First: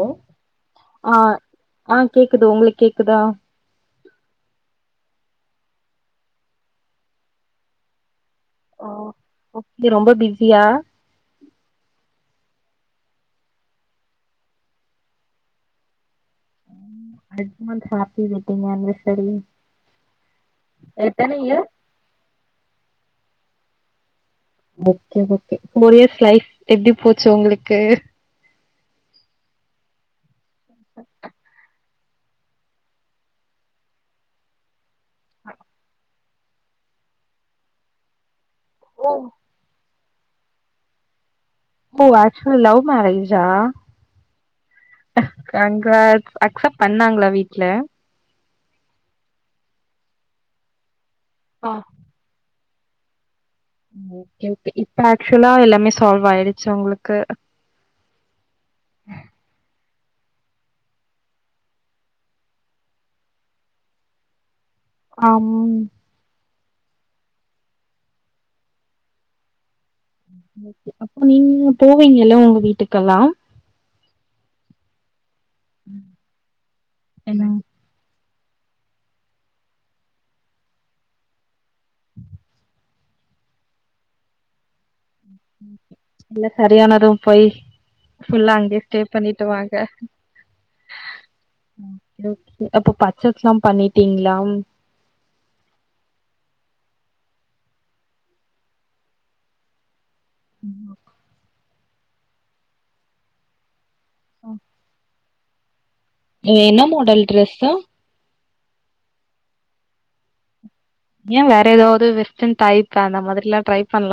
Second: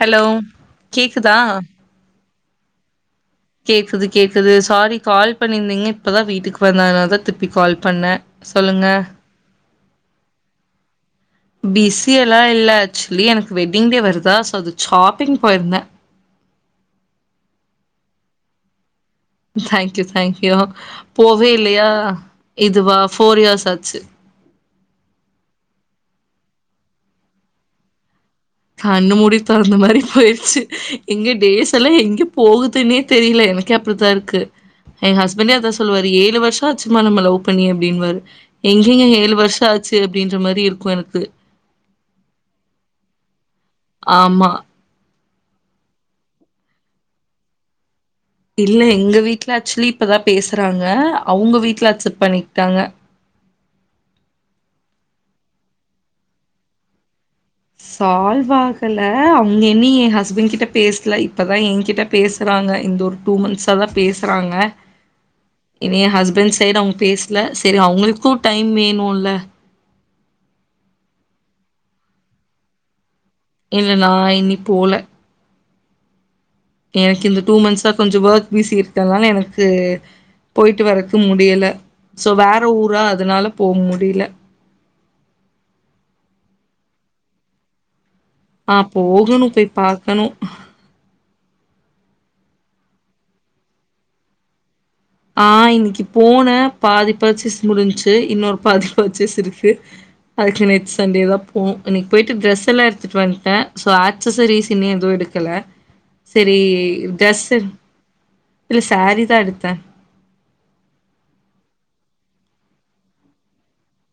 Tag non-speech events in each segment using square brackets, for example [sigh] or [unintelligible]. Hello கேக்குதா குது உங்ளுக்கு கேக்குதா கேக்குது கேக்குது சாரி கால் பண்ணிந்தீங்க இப்பதா வீட்டுக்கு வந்த அதுனால தான் திருப்பி கால் பண்ணே சொல்லுங்க எ ரொம்ப பிஸியா பிஸி எல்லா இல்ல ஆக்சுவலி எனக்கு வெட்டிங் டே வருதா சோ அது ஷாப்பிங் போயிருந்தே அட்வான்ஸ் ஹாப்பி வெட்டீங் ஆன்வ தேங்க்யூ தேங்க்யூ எத்தன போவே இயர் இல்லையா இதுவா ஃபோர் இயர்ஸ் ஆச்சு okay okay four years life எப்படி போச்சு உங்களுக்கு கண்ணு மூடி தொறந்த மாரி போயிர்ச்சு எங்க டேஸ் எல்லா எங் [unintelligible] போகுதுனே தெரியல எனக்கே அபுத்தா இருக்கு எங்க ஹஸ்பண்டே அதா சொல்லுவாரு ஏழு வருஷ ஆச்சும்மா நம்ம லவ் பண்ணி அப்டின்னுவாரு எங்கிங்கே ஓ எளு வர்ஷ ஆ சு அப்டின்ற மாரி இருக்கோ எனக்கு ஓ ஆக்சவலி லவ் மேரேஜ்ஜா ஆமா கங்ராட்ஸ் அக்சப் பண்ணாங்களா வீட்ல இல்ல எங்க வீட்ல ஆக்சுவலி இப்பதா பேசுறாங்க அவங்க ஆ வீட்ல அக்சப் பண்ணி தாங்கா ஓகே ஓகே இப்ப ஆக்சுவலா எல்லாமே சால்வ் ஆயிடுச்சு அவங்ளுக்கு சால்வாகல அவங்க என்னி ஹஸ்பண்ட் கிட்ட பேசல இப்பதா என்கிட்ட பேசுறாங்க இந்து ஒரு டூ மந்த்ஸா தா பேசுறாங்க ஆம் இனி [unintelligible] பேசல சரி அவங்களுக்கோ டைம் வேணுல்ல ஓகே அப்போ நீங்கலு போவீங்கலோ வீட்டுக்கெல்லாம் இல்ல நா இனி போல உம் எனக்கு இந்த டூ மந்ஸ் தா கொஞ்ச வொர்க் விசி இருக்கதுனால எனக்கு போயி்ட்டு வரக்க முடியல சோ வேற ஊரா அதனால போ முடில இல்ல சரியான ரூம் போய் ஃபுல்லா ஆ அங்கயே ஸ்டே பண்ணிட்டு போகணும் வாங்க போய் பார்க்கணும். [unintelligible] அப்ப பச்சஸ் லா பண்ணிடீங்ளா ஆஹ் இன்னிக்கு போன பாதி பர்சஸ் முடிஞ்சு இன்னொரு பாதி பர்சஸ் இருக்கு அதுக்கு நெக்ஸ்ட் சண்டேதா ப் உம் இன்னைக்கு போய்ட்டு டிரஸ் எல்லாம் எடுத்துட்டு வன்ட்டே சோ ஆக்சஸரீஸ் இன்னு எதுவு எடுக் க்கல என்ன மாடல் ட்ரெஸ்ஸு இல்ல சாரிதா எடுத்தே ஏன் வேற ஏதாவது வெஸ்டர்ன் டைப் அந்த மாதிரி எல்லாம் ட்ரை பண்லா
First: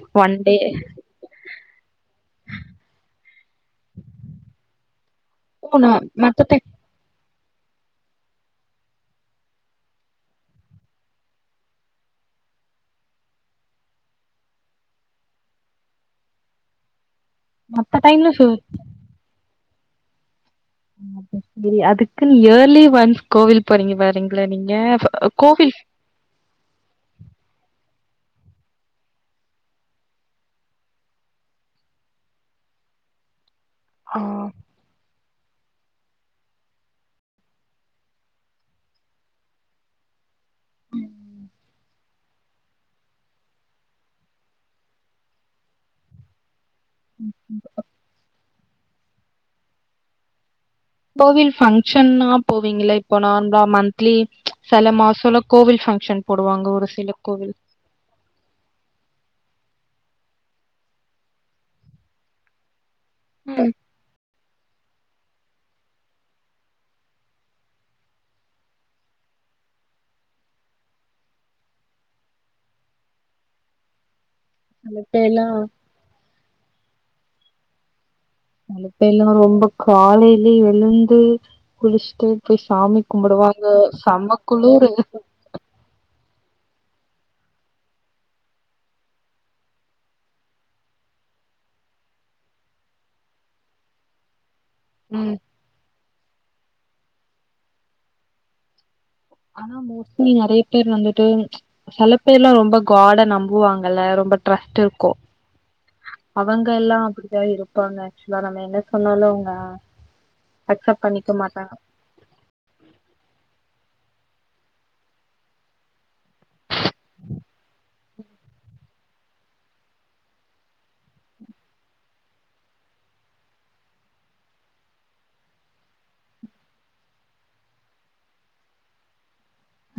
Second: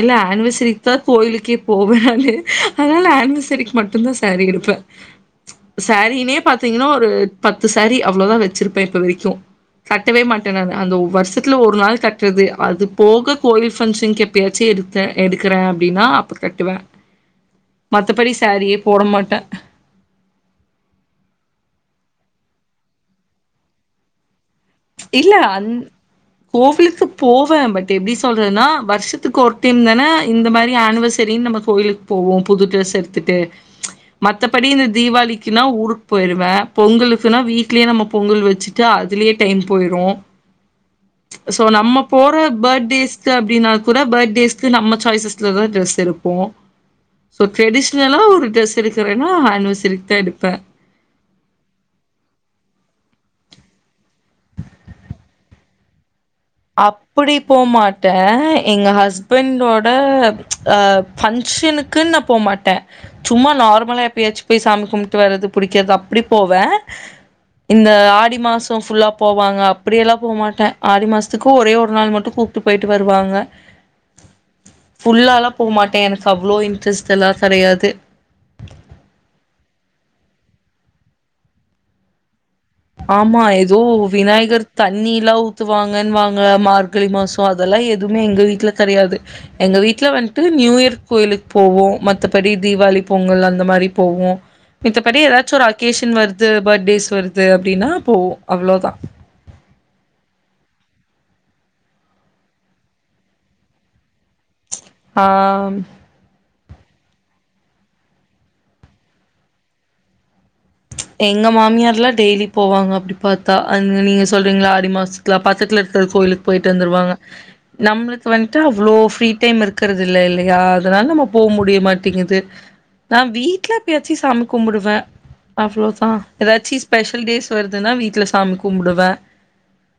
இல்ல ஆனிவர்சரிக்குதா கோயிலுக்கே போவே நானு அதனால ஆனிவர்சரிக்கு மட்டுந்தா சாரி எடுப்பே ஓ நா சாரின்னே மத்த டைம் பாத்தீங்கன்னா ஒரு பத்து சாரி அவ்ளோதா வச்சிருப்பே இப்ப வரைக்கு கட்டவே மாட்டே நானு அந்த வருஷத்துல ஒரு நாள் கட்றது அது போக கோயில் பங்க்ஷன்க்கு எப் ப்பயாச்சு எடுத்த எடுக்கறே அப்டின்னா அப்ப கட்டுவே மத்த டைம்ல மத்தபடி சு சாரீயே போட மாட்டே ம்ஹும் சரி அதுக்குன்னு இயர்லி ஒன்ஸ் கோவில் போறீங்க வரீங்ளே நீங் இல்ல அந் கோவிலுக்கு போவே பட் எப்டி சொல்றதுன்னா வருஷத்துக்கு ஒரு டைம்தான இந்த மாரி ஆனிவர்சரின்னு நம்ம கோயிலுக்கு போவோ புது ட்ரெஸ் எடுத்துட்டு ஆ மத்தபடி இந்த தீபாவளிக் ச்குனா ஊருக்கு போயிருவே பொங்கலுக்குனா வீட்லயே நம்ம பொங்கல் வச்சுட்டு அதுலயே டைம் போயிரு சோ நம்ம போற பர்த்டேஸ்க்கு அப்டின்னா கூட பர்த்டேஸ்கு நம்ம சாய்சஸ்லதா டரஸ் எடுப்போ சோ ட்ரெடிஷனலா ஒரு டிரஸ் எடுக்குறேன்னா அனிவர்சரிக்குதா எடுப்பே கோவில் பங்க்ஷன்னா போவீங்களா இப்போ நார்மலா மந்த்லி சில மாசம்ல கோவில் பங்க்ஷன் போடுவாங்க ஒரு அப்பிடி போமாட்டே எங்க ஹஸ்பண்டோட ட ஆ பங்க்ஷனுக்குன்னு நா போமாட்டே சும்மா ம் நார்மலா எப்பயாச்சு போய் சாமி கும்ப்ட்டு வரது பிடிக்கிறது அப்டி போவே இந்த ஆடி மாசோ ஃபுல்லா போவாங்க அப்டியெல்லா போ மாட்டே ஆடி மாசத் த்துக்கு ஒரே ஒரு நாள் மட்டு கூப்ட்டு போயிட்டு வருவாங்க அந்த பேர்லா ஃபுல்லாலா போமாட்டே எனக்கு அவ்ளோ இன்ட்ரெஸ்ட் தல்லா கெடையாது ந்து எழுந்து குளிச்ட்டு ஆமா ஏதோ விநாயகர் குளுரு தண்ணில்லா ஊத்துவாங்கன்னுவாங் ங்க மார்கழி மாசோ அதெல்லா எதுவுமே எங்க வீட்ல கெடையாது எங்க வீட்ல வன்ட்டு நியூ இயர் கோயிலுக்கு போவோ மத்தபடி தீபாவளி பொங்கல் அந்த மாரி போவோ மித்தபடி ம். ஏதாச்சு ஒரு அகேஷன் வருது பர்த்டேஸ் வருது து அப்டின்னா போவோ அவ்ளோதா ஆனா மோஸ்ட்லி நெறைய பேர் வந்துட்டு சில பேர்லா ரொம்ப காட நம்புவாங்கல்ல ரொம்ப ட்ரஸ்ட் இருக்கு ஆஹ் அவங்க எல்லா அப்பிடிதா இருப்பாங்க ஆக்சுவலா நம்ம என்ன சொன்னாலு அவங்க அக்செப்ட் பண்ணிக்க எங்க மாட்டாங்க மாமியார்லா டெய்லி போவாங்க அப்டி பாத்தா அத் ம் நீங்க சொல்றீங்கல்ல ஆடி மாசத்துல பக்கத்துல இருக்க கோயிலுக்கு போயிட்டு வந்துருவாங்க நம்மளுக்கு வந்துட்டு அவ்ளோ ஃப்ரீ டைம் இருக்கறது இல்ல இல்லையா அதனால நம்ம போக முடிய மாட்டேங்குது நா வீட்ல எப்பயாச்சி சாமி கும்பிடுவே அவ்ளோதா ஏதாச்சி ஸ்பெஷல் டேஸ் வருதுன்னா வீட்ல சாமி கும்பிடுவே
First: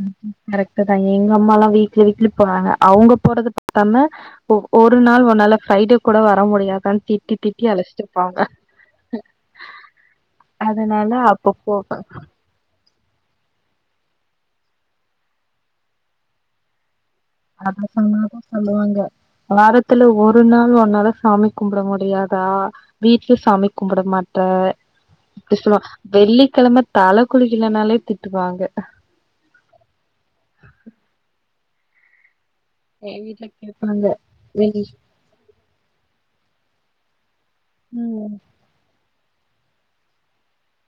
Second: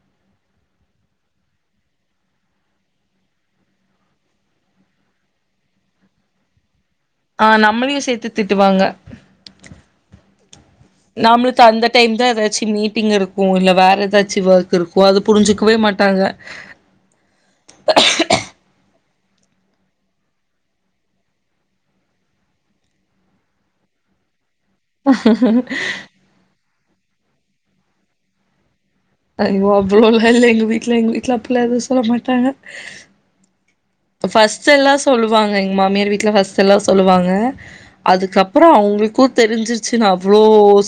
ம் ம் கரெக்ட்தா எங்க அம்மாலா வீக்லி வீக்லி போறாங்க அவங்க போறது பத்தாம ஒ ஒரு நாள் ஒன்னால ஃப்ரைடே கூட வர முடியாதான் ஆஹ் நம்மளையு சேத்து திட்டுவாங்க அதனால அப்ப நம்மளுக்கு த போவே அந்த டைம்தா ஏதாச்சு மீட் டிங் இருக்கு இல்ல வேற ஏதாச்சு வொர்க் இருக்கு அது புரிஞ்சிக்கவே மாட்டாங்க அத சொன்னாதா சொல்லுவாங்க வாரத்துல ஒரு நாள் ஒன்னால சாமி கும்பிட முடியாதா வீட்ல சாமி கும்பிட மாட் ட்ட ஆக்சுவலா வெள்ளிக்கிழம தல குளிக்கலனாலே திட்டுவாங்க ஐயோ அவ்ளோலா இல்ல எங்க வீட்ல எங்க வீட்ல அப்டிலா எதும் சொல்ல மாட்டாங்க ஏன் வீட்ல கேப்பாங்க ஃபர்ஸ்ட் வெள்ளி எல்லா சொல்லுவாங்க எங்க மாமியார் வீட்ல ஃபர்ஸ்ட் எல்லா சொ சொல்லுவாங்க ம் அதுக்கப்றோ அவங்களுக்குத் தெரிஞ்சிருச்சுன்னு அவ்ளோ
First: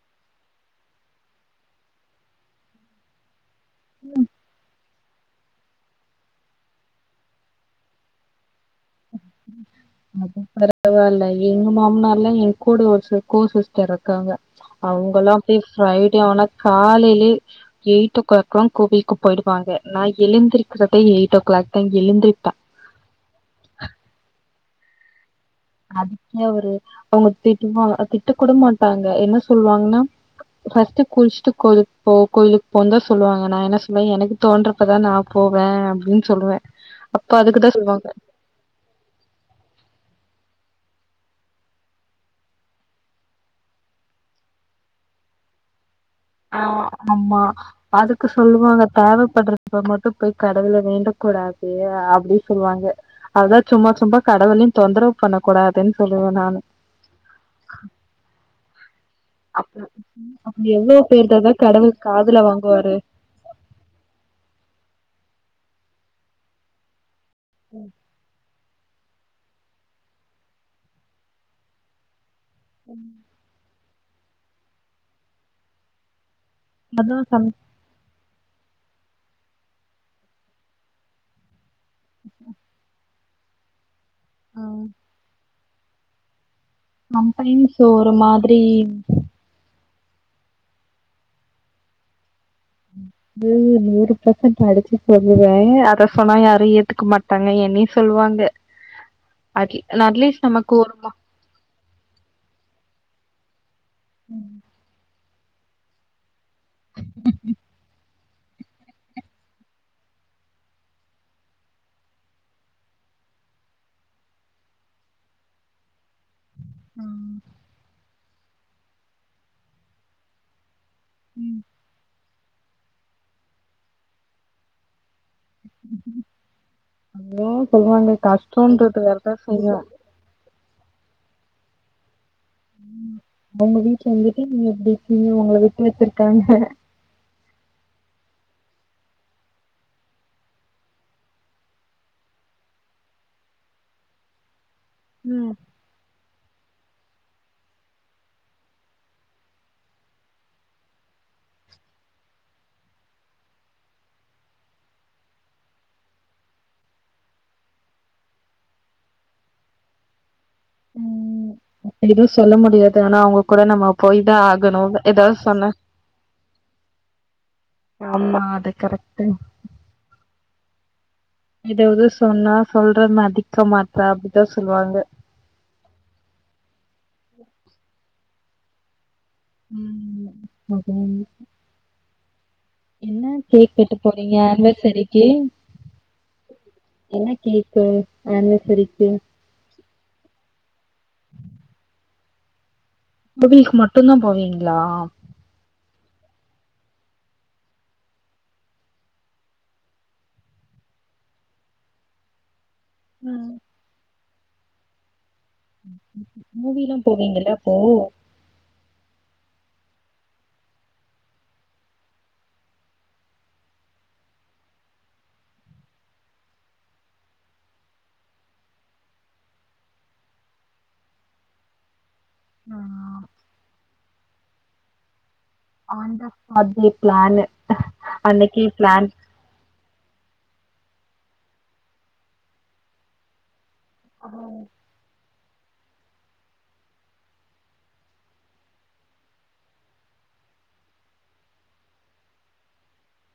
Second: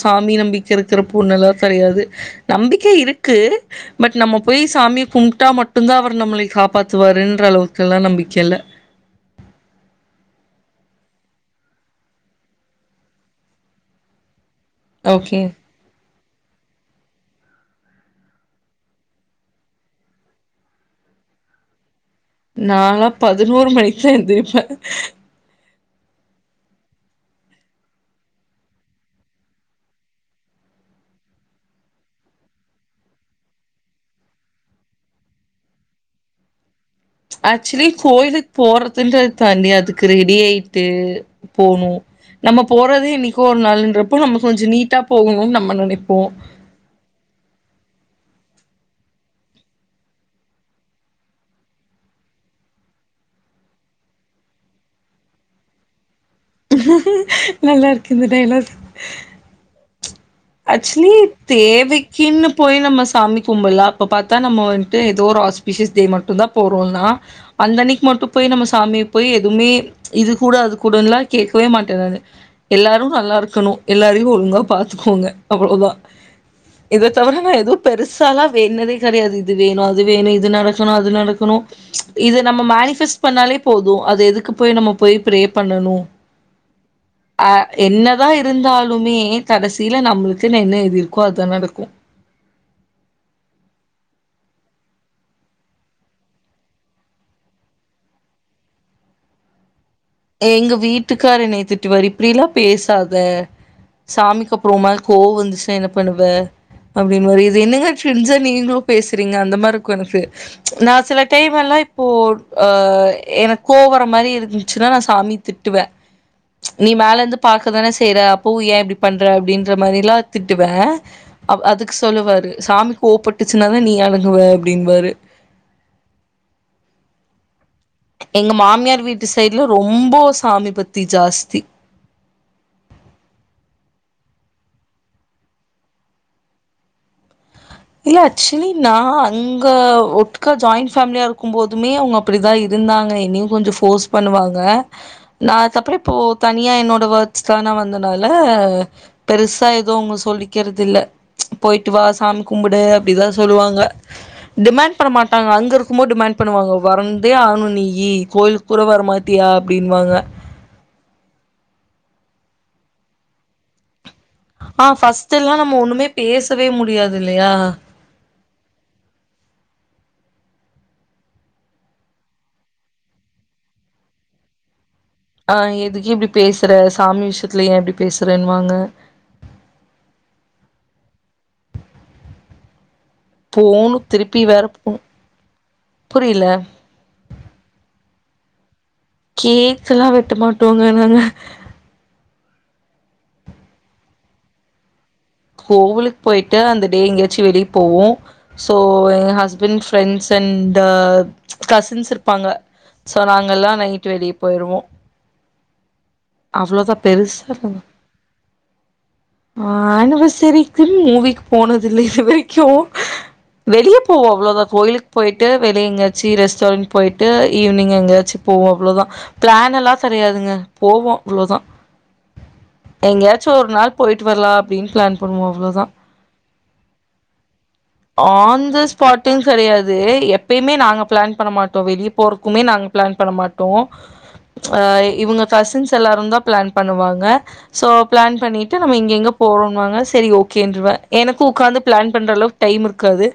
சாமி நம்பிக்க இருக்கிற பொண்ணெல்லா கெடையாது நம்பிக்கை இருக்கு பட் நம்ம போய் சாமிய கும்ப்ட்டா மட்டுந்தா அவர் நம்மளய காப்பாத்துவாருன்ற அளவுக் க்கெல்லா நம்பிக்கை இல்ல அது பரவால்ல எங்க மாமனார்லா என் கூட ஒரு ச கோ சிஸ்டர் இருக்காங்க அவங்கல்லா ஓகே. அப்டியே ஃப்ரை ட்டேனா காலைலயே எயிட் ஓ கிளாக்லா கோவிலுக்கு போயிடுவாங்க நான் எழுந்திருக்கிறதே எயிட் ஓ கிளாக்தா நால்லா பதினொ னோறு மணிக்குதா எந்திருப்பே அதுக்கே அவரு அவங்க திட்டுவாங்க திட்டக்கூட மாட்டாங்க என்ன சொல்வாங்ன்னா ஃபர்ஸ்ட் குளிச்சுட்டு கோயிலுக்கு போ கோயிலுக்கு போனுதா சொல்லுவாங்க நா என்ன சொல்லுவே எனக்கு தோன்றப்பதா நா போவே அப்டின்னு சொல்லுவே ஆக்சுவலி கோயிலுக்கு போறதுன்றத தாண்டி அதுக்கு ரெடி ஆயி ட்டு போணு நம்ம போறதே என்னைக்கோ ஒரு நாளுன்றப்போ நம்ம கொஞ்ச நீட்டா போகணும்னு நம்ம நெனைப் ஆஹ் ஆமா அதுக்கு சொல்லுவாங்க தேவப்படுறப்ப மட்டும் போய் கடவுள வேண்டக் கூடாது அப்டி சொல்வாங்க அதான் சும்மா சும்மா கடவுளையு தொந்தரவு பண்ணக்கூடாதுன்னு சொல் நல்லா இருக்கு இந்த டயலாக் ம் அப்டி எவ்ளோ [unintelligible] தேவைக்குன்னு போய் நம்ம சாமி கும்பட்லா அப்ப பாத்தா நம்ம ட்டு ஏதோ ஒரு ஆஸ்பிஷியஸ் இது மட்டும்தா போறோம்னா அந்த அன்னைக்கு மட்டு போய் நம்ம ச சாமிய போய் எதுவுமே இது குடு அது குடுன்லாம் கேககவே மாட்டே நானு எல்லாரு நல்லா இருக்கணு எல்லாரையு ஒழுங்கா பாத்துக்கோங்க அவ்ளோதா இத அதான் தவிர சம் நா எது பெரு ருசால்லா வேண்டுனதே கெடையாது இது வேணு அது வேணு இது நடக்கணு அது நடக்கணு இது நம்ம மேனிஃபெஸ்ட் பண்ணாலே போது அது எதுக்கு போய் நம்ம போய் ப்ரே பண்ணணு அஹ் சம்டைம்ஸ் ஒரு என்னதா மாதிரி இருந்தாலுமே கடைசி ல்ல நம்லு த்தில என்ன எழுதிருக்கோ அதா நடக்கு அது நூறு பர்சன்ட் அடிச்சு சொல்லுவே அத சொன்னா யாரு ஏத்துக்க மாட்டாங்க என்னைய சொல்லுவாங்க [unintelligible] எங்க நமக்கு ஒரு மா வீட்டுக்காரு என்னய திட்டுவாரு இப்டிலா பேசா த சாமிக்கு ம். அப்றமா கோவோ வந்துச்சுன்னா என்ன பண்ணுவ அப்டின்னுவாரு இது என்னங்க தெரிஞ்சே நீங்களு பேசுறீங்க அந்த மாரி இருக்கு எனக்கு நா சில டைம்மெல்லா இப்போ ஆ எனக்கு கோவோ வர மாரி இருந் ச்சுனா நா சாமிய திட்டுவே நீ மேல ம். இருந்து பாக்கதான செ செய்ற அப்பவு ஏன் இப்டி பண்ற அப்டின்ற மாரிலா திட்டுவே அ அதுக்கு சொல்லுவாரு ட்டு சாமிக்கு கோவப்பட்டுச்சுன்னாதா நீ அடங்குவ அப்டின்னுவாரு ஹலோ எங்க மாமியார் வீட்டு சைடுல ரொம்போ சாமி பத் க்தி ஜாஸ்தி ம் அவங்க வீட்ல வந்துட்டு நீங்க இப்டி இருக்கீங்க உங்கள விட்டு வெச்சிருக்காங்க இல்ல ஆக்சுவலி நா அங்க ஒட்கா ஜாயிண்ட் ஃபேமிலியாயிருக்கும் போதுமே அவங்க அப்டிதா இருந்தாங்க என்னயு கொஞ்சோ ஃபோர்ஸ் பண்ணுவாங்க ம். நா அதுக்கப்புறோ இப்போ தனியா என்னோட ஒர்க்ஸ்க்காக நா வந்தனால பெருசா எதுவு அவங்க சொல்லிக்கிறது இல்ல போயிட்டு வா சாமி கும்புடு அப்டிலா சொல்லுவாங்க டிமாண்ட் பண்ண மாட்டாங்க அங்க இருக்கும்போது டிமாண்ட் பண்ணுவாங்க வந்தே ஆகணு நீயி கோயிலுக்கு கூட வரமாட்டியா அப்டின்னுவாங்க எதும் சொல்ல முடியாது ஆனா அவங்க கூட நம்ம போயிதா ஆகணு ஆ ஃபர்ஸ்ட் எதாவது எல்லா சொன்னா நம்ம ஒண்ணுமே பேசவே முடியாது இல்லையா ஆமா அது கரெக்ட்டு எதாவது சொன்னா சொல்றத மதிக்க மாட்றா அப்டிதா சொல்வாங்க ஆஹ் எதுக்கு இப்டி பேசுற சாமி விஷியத்துல ஏன் இப்டி பேசுறேன்னுவாங்க உம் அதா [unintelligible] என்ன கேக் வெட்ட போணு போறீங்க திருப்பி வேற போணு ஆன்வர்சரிக்கு புரியல என்ன கேக்கு ஆன்வர்சரி கேக்கல்லா வெட்ட மாட்டோங்க நாங்க கோவிலுக்கு மட்டு்ம்தா போவீங்களா கோவிலுக்கு போயிட்டு அந்த டே எங்கேயாச்சு வெளிய போவோ சோ ஏன் ஹஸ்பண்ட் ஃப்ரெண்ட்ஸ் அண்ட் கசின்ஸ் இருப்பாங்க சோ நாங்கல்லா நைட் வெளிய போயிருவோ மூவி எல்லா அவ்ளோதா போவீங்கல்ல அப்போ ஆனா வர்சரிக்குனு மூவிக்கு போனது இல்ல இது வரைக்கு வெளிய போவோ அவ்ளோதா கோயிலுக்கு போயிட்டு வெளிய எங்கயாச்சி ரெஸ்டாரண்ட் போயிட்டு ஈவினிங் எங்கயாச்சு போவோ அவ்ளோதா பிளான் எல்லா கெடையாதுங்க போவோ அவ்ளோதா எங்கயாச்சு ஒரு நாள் போயிட்டு வரலா அப்டின்னு பிளான் பண்ணுவோ அவ்ளோதா ஆன் த ஸ்பாட்லயே பிளானு அன்னைக்கி பிளான் து எப்பயுமே நாங்க பிளான் பண்ண மாட்டோ வெளியே போறக்குமே நாங்க பிளான் பண்ண மாட் ட்டு அஹ் இவங்க கசின்ஸ் எல்லாரும்தா பிளான் பண்ணுவாங்க சோ பிளான் பண்ணிட்டு நம்ம இங்கங்க போறோன்னுவாங்க செரி ஓகேன்றுவே எனக்கும் உக்காந்து பிளான் பண்ற அளவுக்கு டைம் இருக்காது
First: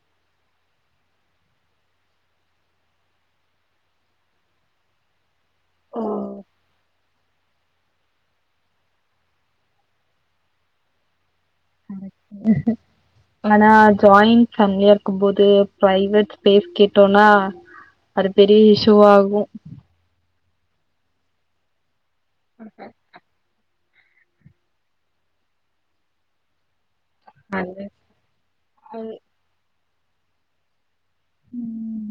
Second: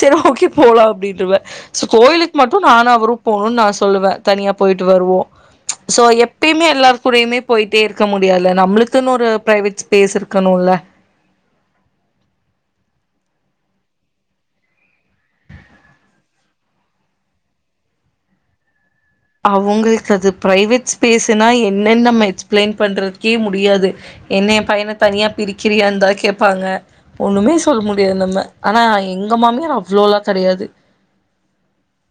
செரி ஓகே போலா அப்டின்ட்ருவே சோ கோயிலுக்கு மட்டு நானும் அவரும் போகணுன்னு நா சொல்லுவே தனியா போயிட்டு வருவோ சோ எப்பயுமே எல்லாருக் க்கூடயுமே போயிட்டே இருக்க முடியாதில்ல நம்மளுக்குன்னு ஒரு பிரைவேட் ஸ்பேஸ் இருக்கணும்ல கரெக்டு ஆனா ஜாயிண்ட் ஃபேமிலியா இருக்கும்போது பிரைவேட் ஸ்பேஸ் கேட்டோம்னா அது பெரிய இஷ் அவங்களுக்கு அது பிரைவேட் ஸ்பேஸ்னா என்னென்ன நம்ம எக்ஸ்பிளைன் பண்றதுக்கே முடியாது என்ன என் பையன தனியா பிரிக்கிறியாந்தா கேப்பாங்க ஒண்ணுமே சொல்ல அது முடியாது நம்ம ஆனா எங்க மாமியார் அப் அவ்ளோலா கெடையாது உம்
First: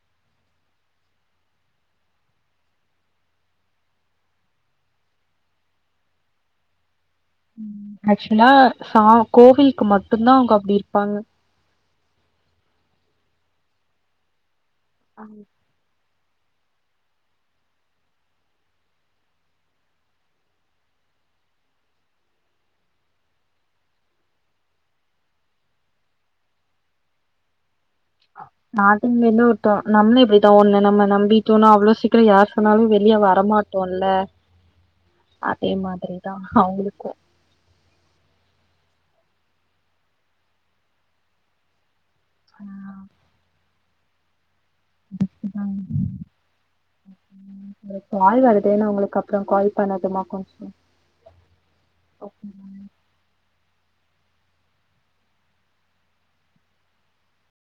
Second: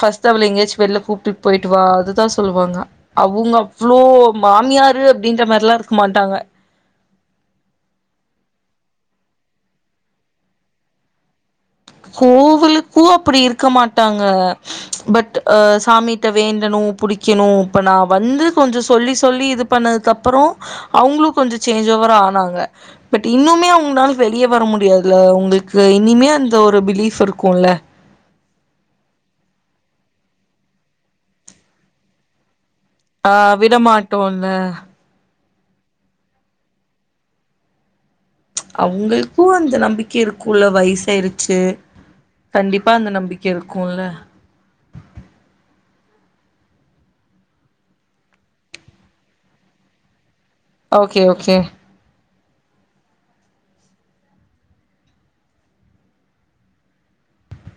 ஃபர்ஸ்ட் அவள எங்கயாச்சு வெள்ள கூப் ட்டுக்கு போயிட்டு வா அதுதா சொல்லுவாங்க அவங்க அவ்ளோ மாமியாரு அப்டின்ற மாரிலா இருக்க மாட்டாங்க ம் ஆக்சுவலா ச கோவிலுக்கு மட்டும்தா அவங்க அப்டி இருப்பாங்க கோவிலுக்கு அப்பிடி இருக்க மாட்டாங்க பட் ஆ சாமி ட்ட வேண்டணு புடிக்கணு இப்ப நா வந்து கொஞ்சோ சொல்லி சொல்லி இது பண்ணதுக்கு அப்புறோ அவங்களும் கொஞ்ச சேஞ்ச் ஓவர் ஆனாங்க பட் இன்னுமே அவங்களால வெளிய வர முடியாதுல்ல உங்களுக்கு இனிமே அந் அந்த ஒரு பிலிஃப் இருக்கும்ல நாட்டுங்கையில விட்டோ நம்மளு இப்டித்தா ஒண்ண நம்ம நம்பிட்டோன்னா அவ்ளோ சீக்கிர யார் சொன்னாலு வெளிய ஆஹ் வரமாட்டோல்ல விடமாட்டோம்ல அதே மாதிரிதா அவங்களுக்கு அவங்களுக்கு அந்த நம்பிக்கை இருக்கும்ல வயசாயிருச்சு கண்டிப்பா அந்த நம்பிக்கை இருக் க்கும்ல [inaudible] கால் வருதுேன்னு உங்களுக்கு அப்புறம் கால் பண்ணட்டுமா கொஞ்சம் ஓகே ஓகே ஓகே